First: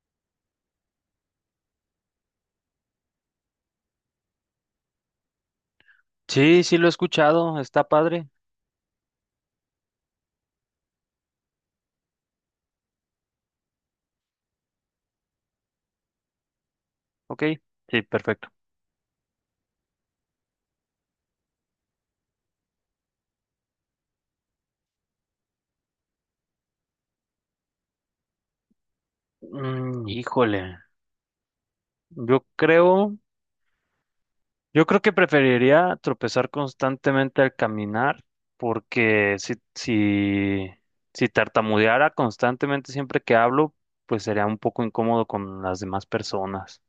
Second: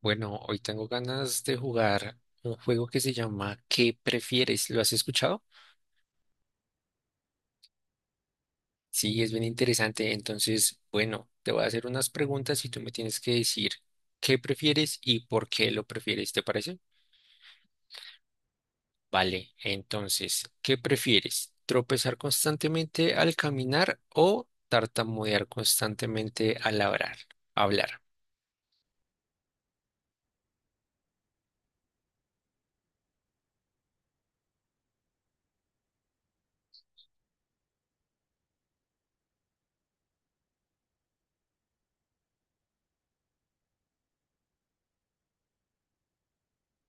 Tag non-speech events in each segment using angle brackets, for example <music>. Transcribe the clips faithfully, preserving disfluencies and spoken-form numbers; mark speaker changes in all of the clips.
Speaker 1: Bueno, hoy tengo ganas de jugar un juego que se llama ¿Qué prefieres? ¿Lo has escuchado?
Speaker 2: Sí, sí lo he escuchado, está padre.
Speaker 1: Sí, es bien interesante. Entonces, bueno, te voy a hacer unas preguntas y tú me tienes que decir qué prefieres y por qué lo prefieres, ¿te parece?
Speaker 2: Ok. Sí, perfecto.
Speaker 1: Vale, entonces, ¿qué prefieres? ¿Tropezar constantemente al caminar o tartamudear constantemente al hablar? Hablar.
Speaker 2: Mm, híjole, yo creo, yo creo que preferiría tropezar constantemente al caminar, porque si, si, si tartamudeara constantemente siempre que hablo, pues sería un poco incómodo con las demás personas.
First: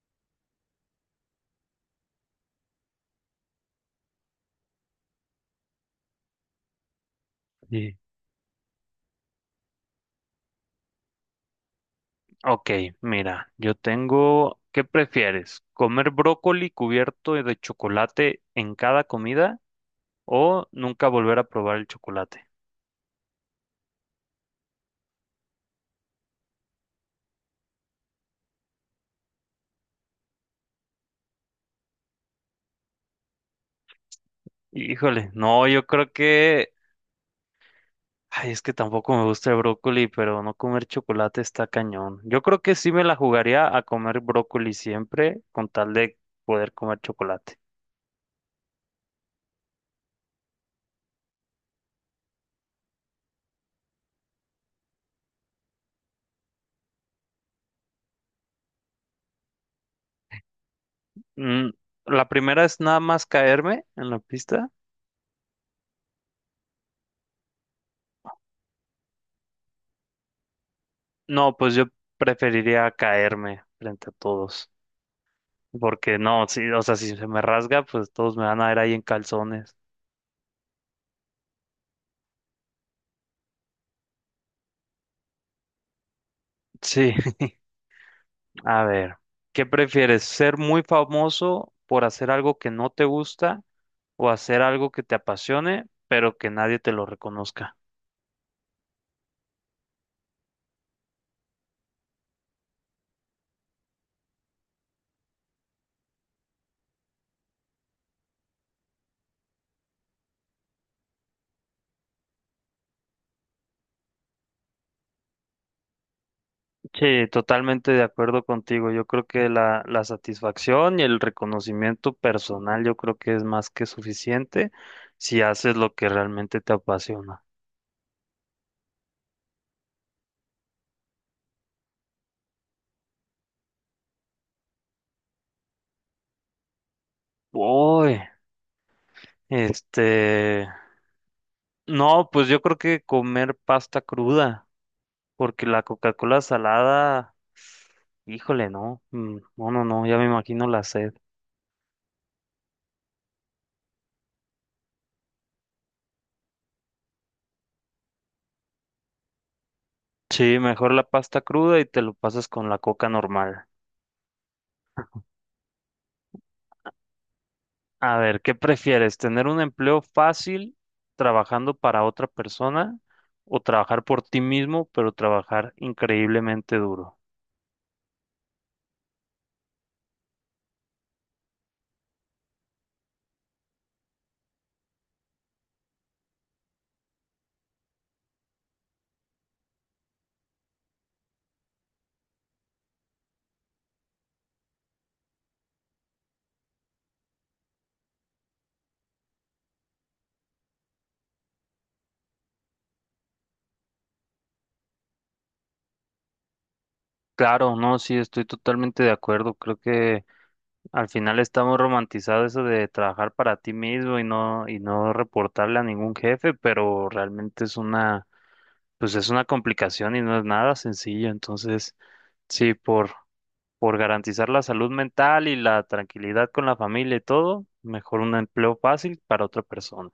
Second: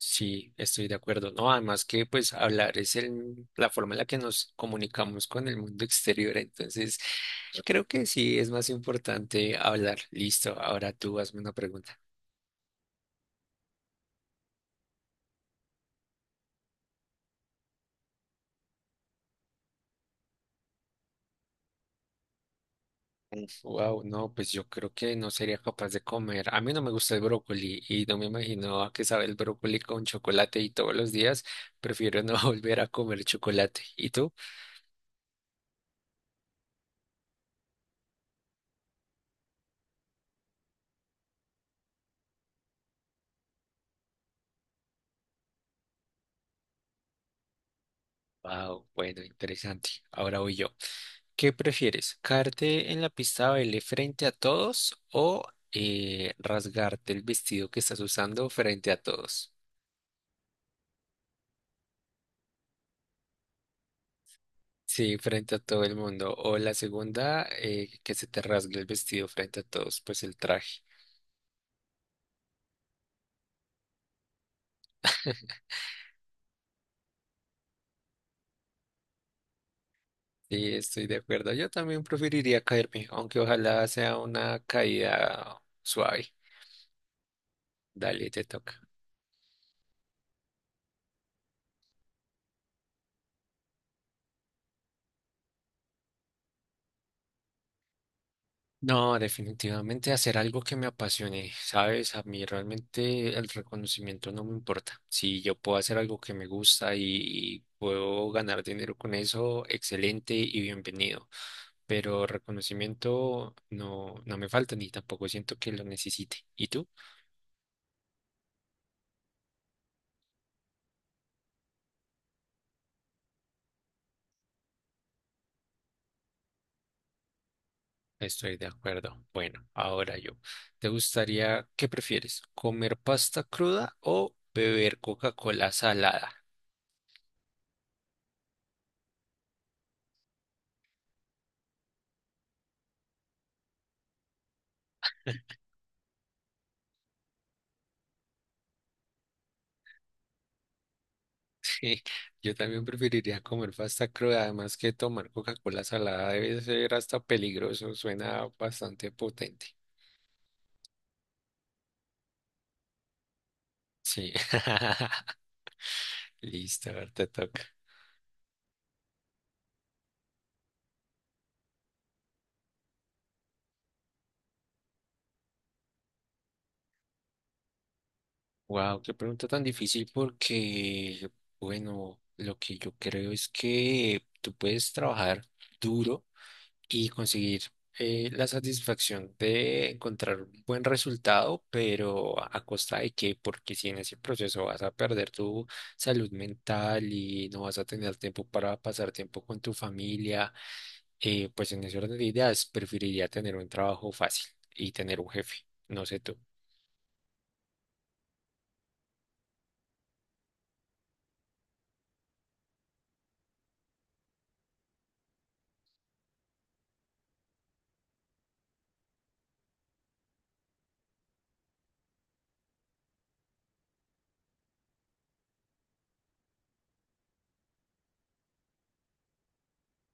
Speaker 1: Sí, estoy de acuerdo. No, además que pues hablar es el, la forma en la que nos comunicamos con el mundo exterior. Entonces, creo
Speaker 2: Sí.
Speaker 1: que sí es más importante hablar. Listo, ahora tú hazme una pregunta.
Speaker 2: Ok, mira, yo tengo, ¿qué prefieres? ¿Comer brócoli cubierto de chocolate en cada comida o nunca volver a probar el chocolate?
Speaker 1: Wow, no, pues yo creo que no sería capaz de comer. A mí no me gusta el brócoli y no me imagino a qué sabe el brócoli con chocolate y todos los días prefiero no <laughs> volver a comer chocolate. ¿Y tú?
Speaker 2: Híjole, no, yo creo que, ay, es que tampoco me gusta el brócoli, pero no comer chocolate está cañón. Yo creo que sí me la jugaría a comer brócoli siempre con tal de poder comer chocolate.
Speaker 1: Wow, bueno, interesante. Ahora voy yo. ¿Qué prefieres? ¿Caerte en la pista de baile frente a todos o eh, rasgarte el vestido que estás usando frente a todos?
Speaker 2: Mm, la primera es nada más caerme en la pista.
Speaker 1: Sí, frente a todo el mundo. O la segunda, eh, que se te rasgue el vestido frente a todos, pues el traje.
Speaker 2: No, pues yo preferiría caerme frente a todos,
Speaker 1: <laughs>
Speaker 2: porque no, sí, o sea, si se me rasga, pues todos me van a ver ahí en calzones.
Speaker 1: Sí, estoy de acuerdo. Yo también preferiría caerme, aunque ojalá sea una caída suave.
Speaker 2: Sí. <laughs>
Speaker 1: Dale, te toca.
Speaker 2: A ver, ¿qué prefieres? ¿Ser muy famoso por hacer algo que no te gusta o hacer algo que te apasione, pero que nadie te lo reconozca?
Speaker 1: No, definitivamente hacer algo que me apasione, ¿sabes? A mí realmente el reconocimiento no me importa. Si yo puedo hacer algo que me gusta y, y puedo ganar dinero con eso, excelente y bienvenido. Pero reconocimiento no, no me falta ni tampoco siento que lo necesite. ¿Y tú?
Speaker 2: Sí, totalmente de acuerdo contigo. Yo creo que la, la satisfacción y el reconocimiento personal, yo creo que es más que suficiente si haces lo que realmente te apasiona.
Speaker 1: Estoy de acuerdo. Bueno, ahora yo. ¿Te gustaría, qué prefieres? ¿Comer pasta cruda o beber Coca-Cola salada?
Speaker 2: Uy, este, no, pues yo creo que comer pasta cruda. Porque la Coca-Cola salada, híjole, no, mm, no, no, no, ya me imagino la sed.
Speaker 1: Sí, yo también preferiría comer pasta cruda, además que tomar Coca-Cola salada debe ser hasta peligroso, suena bastante potente.
Speaker 2: Sí, mejor la pasta cruda y te lo pasas con la coca normal.
Speaker 1: Sí, <laughs> listo, a ver, te toca.
Speaker 2: A ver, ¿qué prefieres? ¿Tener un empleo fácil trabajando para otra persona o trabajar por ti mismo, pero trabajar increíblemente duro?
Speaker 1: Wow, qué pregunta tan difícil porque, bueno, lo que yo creo es que tú puedes trabajar duro. Y conseguir eh, la satisfacción de encontrar un buen resultado, pero a a costa de qué, porque si en ese proceso vas a perder tu salud mental y no vas a tener tiempo para pasar tiempo con tu familia, eh, pues en ese orden de ideas preferiría tener un trabajo fácil y tener un jefe, no sé tú.
Speaker 2: Claro, no, sí, estoy totalmente de acuerdo. Creo que al final está muy romantizado eso de trabajar para ti mismo y no, y no reportarle a ningún jefe, pero realmente es una pues es una complicación y no es nada sencillo. Entonces, sí, por, por garantizar la salud mental y la tranquilidad con la familia y todo, mejor un empleo fácil para otra persona.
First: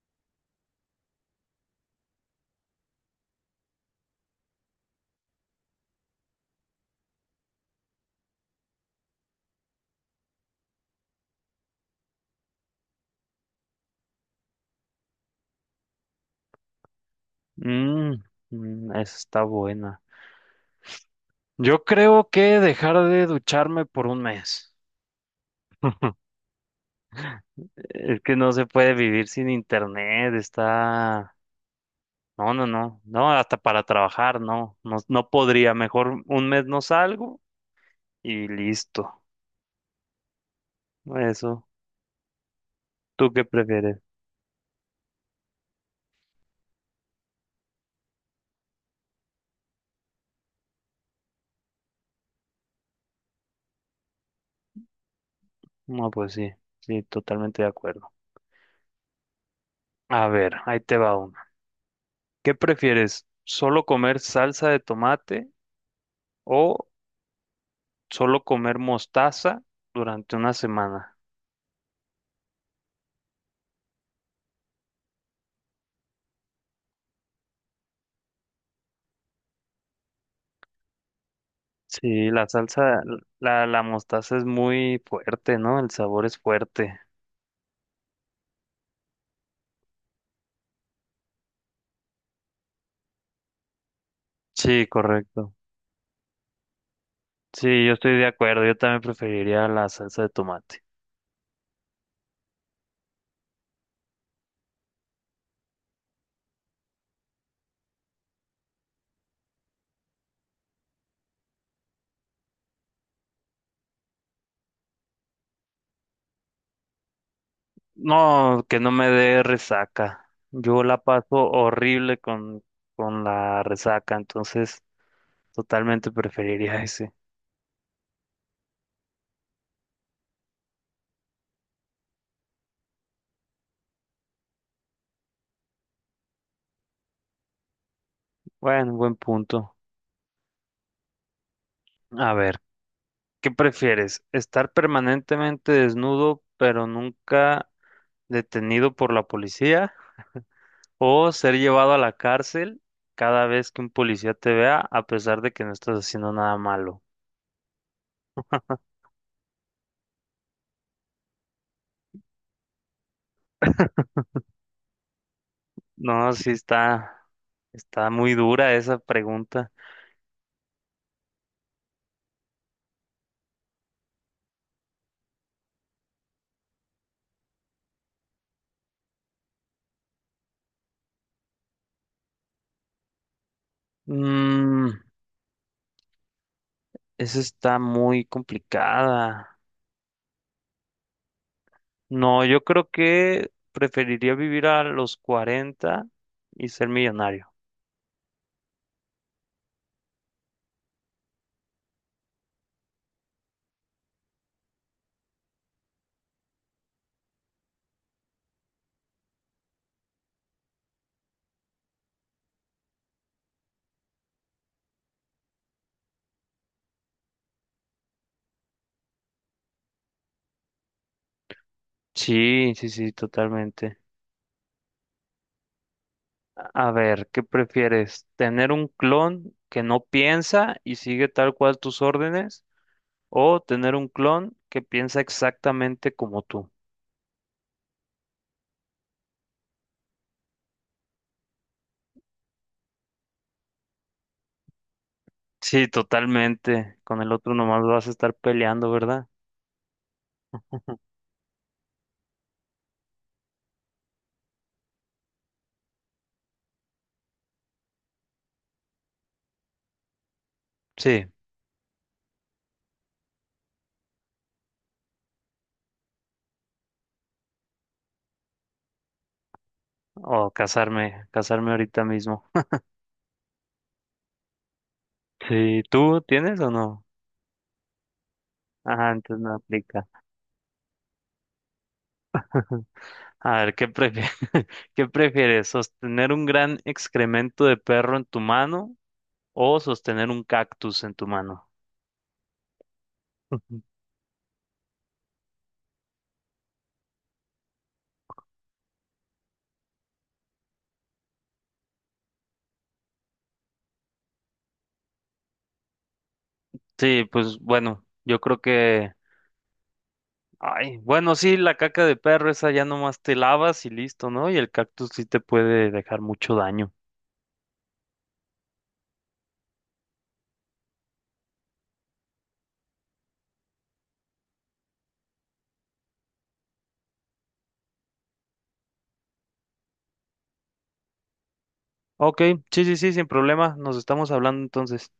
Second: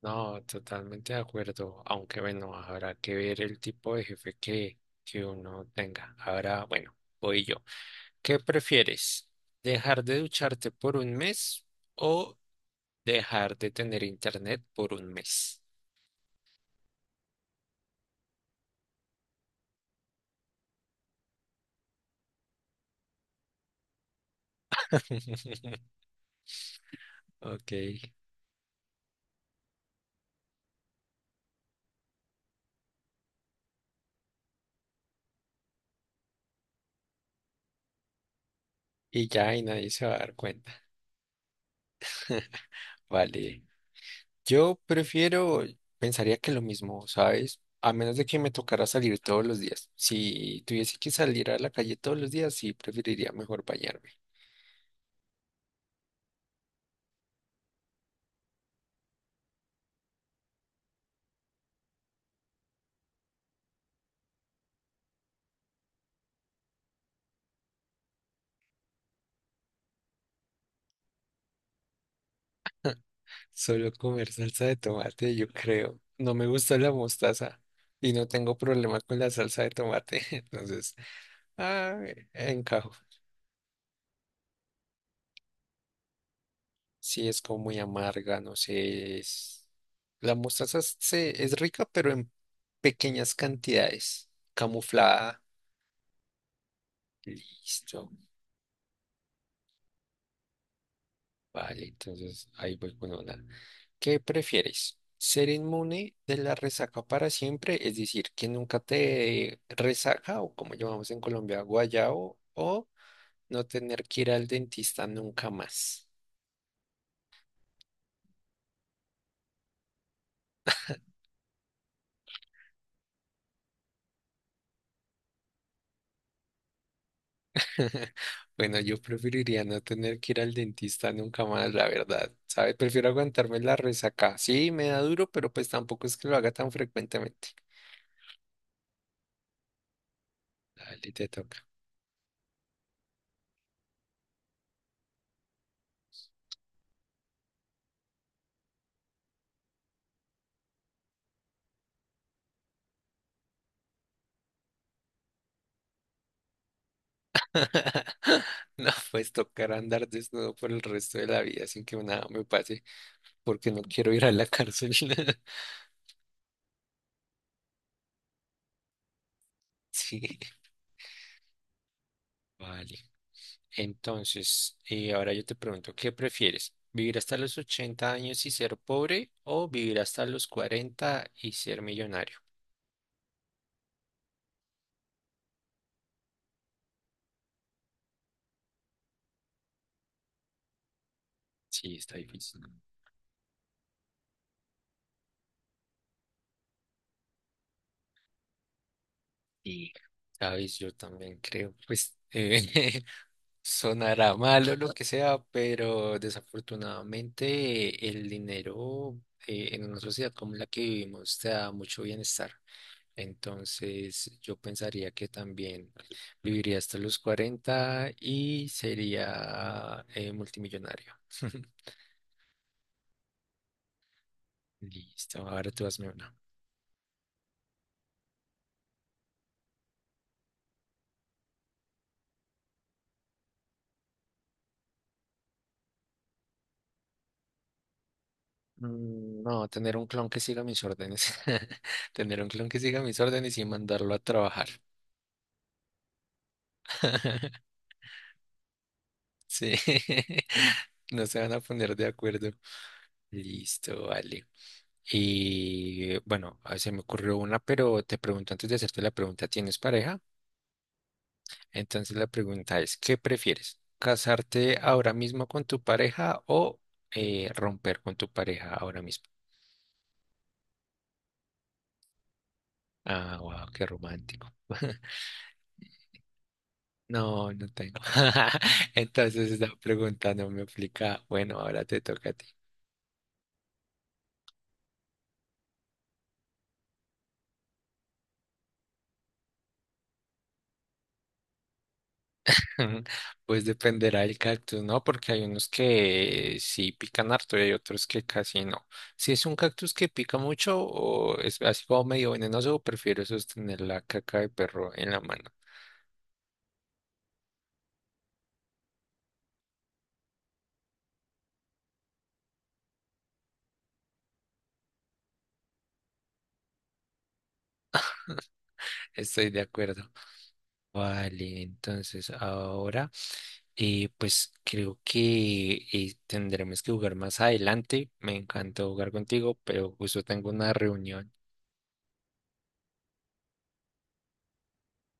Speaker 1: No, totalmente de acuerdo, aunque bueno, habrá que ver el tipo de jefe que, que uno tenga. Ahora, bueno, voy yo. ¿Qué prefieres? ¿Dejar de ducharte por un mes o dejar de tener internet por un mes?
Speaker 2: Mm, mm, esa está buena. Yo creo que dejar de ducharme por un mes.
Speaker 1: <laughs>
Speaker 2: <laughs>
Speaker 1: Ok.
Speaker 2: Es que no se puede vivir sin internet, está... No, no, no, no, hasta para trabajar, no, no, no podría, mejor un mes no salgo y listo.
Speaker 1: Y ya, y nadie se va a dar cuenta.
Speaker 2: Eso,
Speaker 1: <laughs>
Speaker 2: ¿tú qué
Speaker 1: Vale.
Speaker 2: prefieres?
Speaker 1: Yo prefiero, pensaría que lo mismo, ¿sabes? A menos de que me tocara salir todos los días. Si tuviese que salir a la calle todos los días, sí preferiría mejor bañarme.
Speaker 2: No, pues sí, sí, totalmente de acuerdo. A ver, ahí te va una. ¿Qué prefieres? ¿Solo comer salsa de tomate o solo comer mostaza durante una semana?
Speaker 1: Solo comer salsa de tomate, yo creo. No me gusta la mostaza y no tengo problema con la salsa de tomate. <laughs> Entonces, ah,
Speaker 2: Sí, la
Speaker 1: encajo.
Speaker 2: salsa, la, la mostaza es muy fuerte, ¿no? El sabor es fuerte.
Speaker 1: Sí, es como muy amarga, no sé. es- La mostaza es- se, es rica, pero en pequeñas cantidades,
Speaker 2: Sí,
Speaker 1: camuflada.
Speaker 2: correcto. Sí, yo
Speaker 1: Listo.
Speaker 2: estoy de acuerdo. Yo también preferiría la salsa de tomate.
Speaker 1: Vale, entonces ahí voy con una. ¿Qué prefieres? ¿Ser inmune de la resaca para siempre? Es decir, que nunca te dé resaca o como llamamos en Colombia, guayao, o no tener que ir al dentista nunca más.
Speaker 2: No, que no me dé resaca. Yo la paso horrible con, con la resaca, entonces... Totalmente preferiría ese.
Speaker 1: <laughs> Bueno, yo preferiría no tener que ir al dentista nunca más, la verdad. ¿Sabes? Prefiero aguantarme la resaca. Sí, me da duro, pero pues tampoco es que lo haga tan frecuentemente.
Speaker 2: Bueno, buen punto.
Speaker 1: Dale, te toca.
Speaker 2: A ver, ¿qué prefieres? ¿Estar permanentemente desnudo pero nunca detenido por la policía? ¿O ser llevado a la cárcel cada vez que un policía te vea a pesar de que no estás haciendo nada malo?
Speaker 1: <laughs> No, pues tocar andar desnudo por el resto de la vida sin que nada me pase. Porque no quiero ir a la cárcel. <laughs>
Speaker 2: No, sí está, está muy dura esa pregunta.
Speaker 1: Sí, vale. Entonces, eh, ahora yo te pregunto, ¿qué prefieres? ¿Vivir hasta los ochenta años y ser pobre o vivir hasta los cuarenta y ser millonario?
Speaker 2: Mm, esa está muy complicada.
Speaker 1: Sí, está
Speaker 2: No,
Speaker 1: difícil.
Speaker 2: yo creo que preferiría vivir a los cuarenta y ser millonario.
Speaker 1: Y, sabes, yo también creo, pues, eh, <laughs> sonará malo lo que sea, pero desafortunadamente el dinero eh, en una sociedad como la que vivimos te da mucho bienestar. Entonces, yo pensaría que también viviría hasta los cuarenta y sería eh, multimillonario. <laughs>
Speaker 2: Sí, sí, sí, totalmente.
Speaker 1: Listo, ahora tú hazme una.
Speaker 2: A ver, ¿qué prefieres? ¿Tener un clon que no piensa y sigue tal cual tus órdenes? ¿O tener un clon que piensa exactamente como tú?
Speaker 1: Mm, No, tener un clon que siga mis órdenes. <laughs> Tener un clon que siga mis órdenes y mandarlo a trabajar.
Speaker 2: Sí, totalmente. Con el otro
Speaker 1: <laughs>
Speaker 2: nomás vas a estar peleando, ¿verdad?
Speaker 1: Sí, <laughs> no se van a poner de acuerdo. Listo, vale. Y bueno, ah, se me ocurrió una, pero te pregunto antes de hacerte la pregunta, ¿tienes pareja?
Speaker 2: Sí.
Speaker 1: Entonces la pregunta es, ¿qué prefieres? ¿Casarte ahora mismo con tu pareja o eh, romper con tu pareja ahora mismo?
Speaker 2: O casarme, casarme ahorita mismo.
Speaker 1: Ah, wow, qué romántico. <laughs>
Speaker 2: Sí, ¿tú tienes o no?
Speaker 1: No, no tengo. <laughs>
Speaker 2: Ajá, entonces
Speaker 1: Entonces
Speaker 2: no
Speaker 1: esa
Speaker 2: aplica.
Speaker 1: pregunta no me aplica. Bueno, ahora te toca a ti.
Speaker 2: <laughs> A ver, ¿qué prefieres? <laughs> ¿Qué prefieres? ¿Sostener un gran excremento de perro en tu mano o sostener un cactus en tu mano?
Speaker 1: <laughs> Pues
Speaker 2: Ujú.
Speaker 1: dependerá del cactus, ¿no? Porque hay unos que sí pican harto y hay otros que casi no. Si es un cactus que pica mucho o es así como medio venenoso, prefiero sostener la caca de perro en la mano.
Speaker 2: Sí, pues bueno, yo creo que, ay, bueno, sí, la caca de perro esa ya nomás te lavas y listo, ¿no? Y el cactus sí te puede dejar mucho daño.
Speaker 1: Estoy de acuerdo. Vale, entonces ahora eh, pues creo que eh, tendremos que jugar más adelante. Me encantó jugar contigo, pero justo tengo una reunión.
Speaker 2: Ok, sí, sí, sí, sin problema, nos estamos hablando entonces.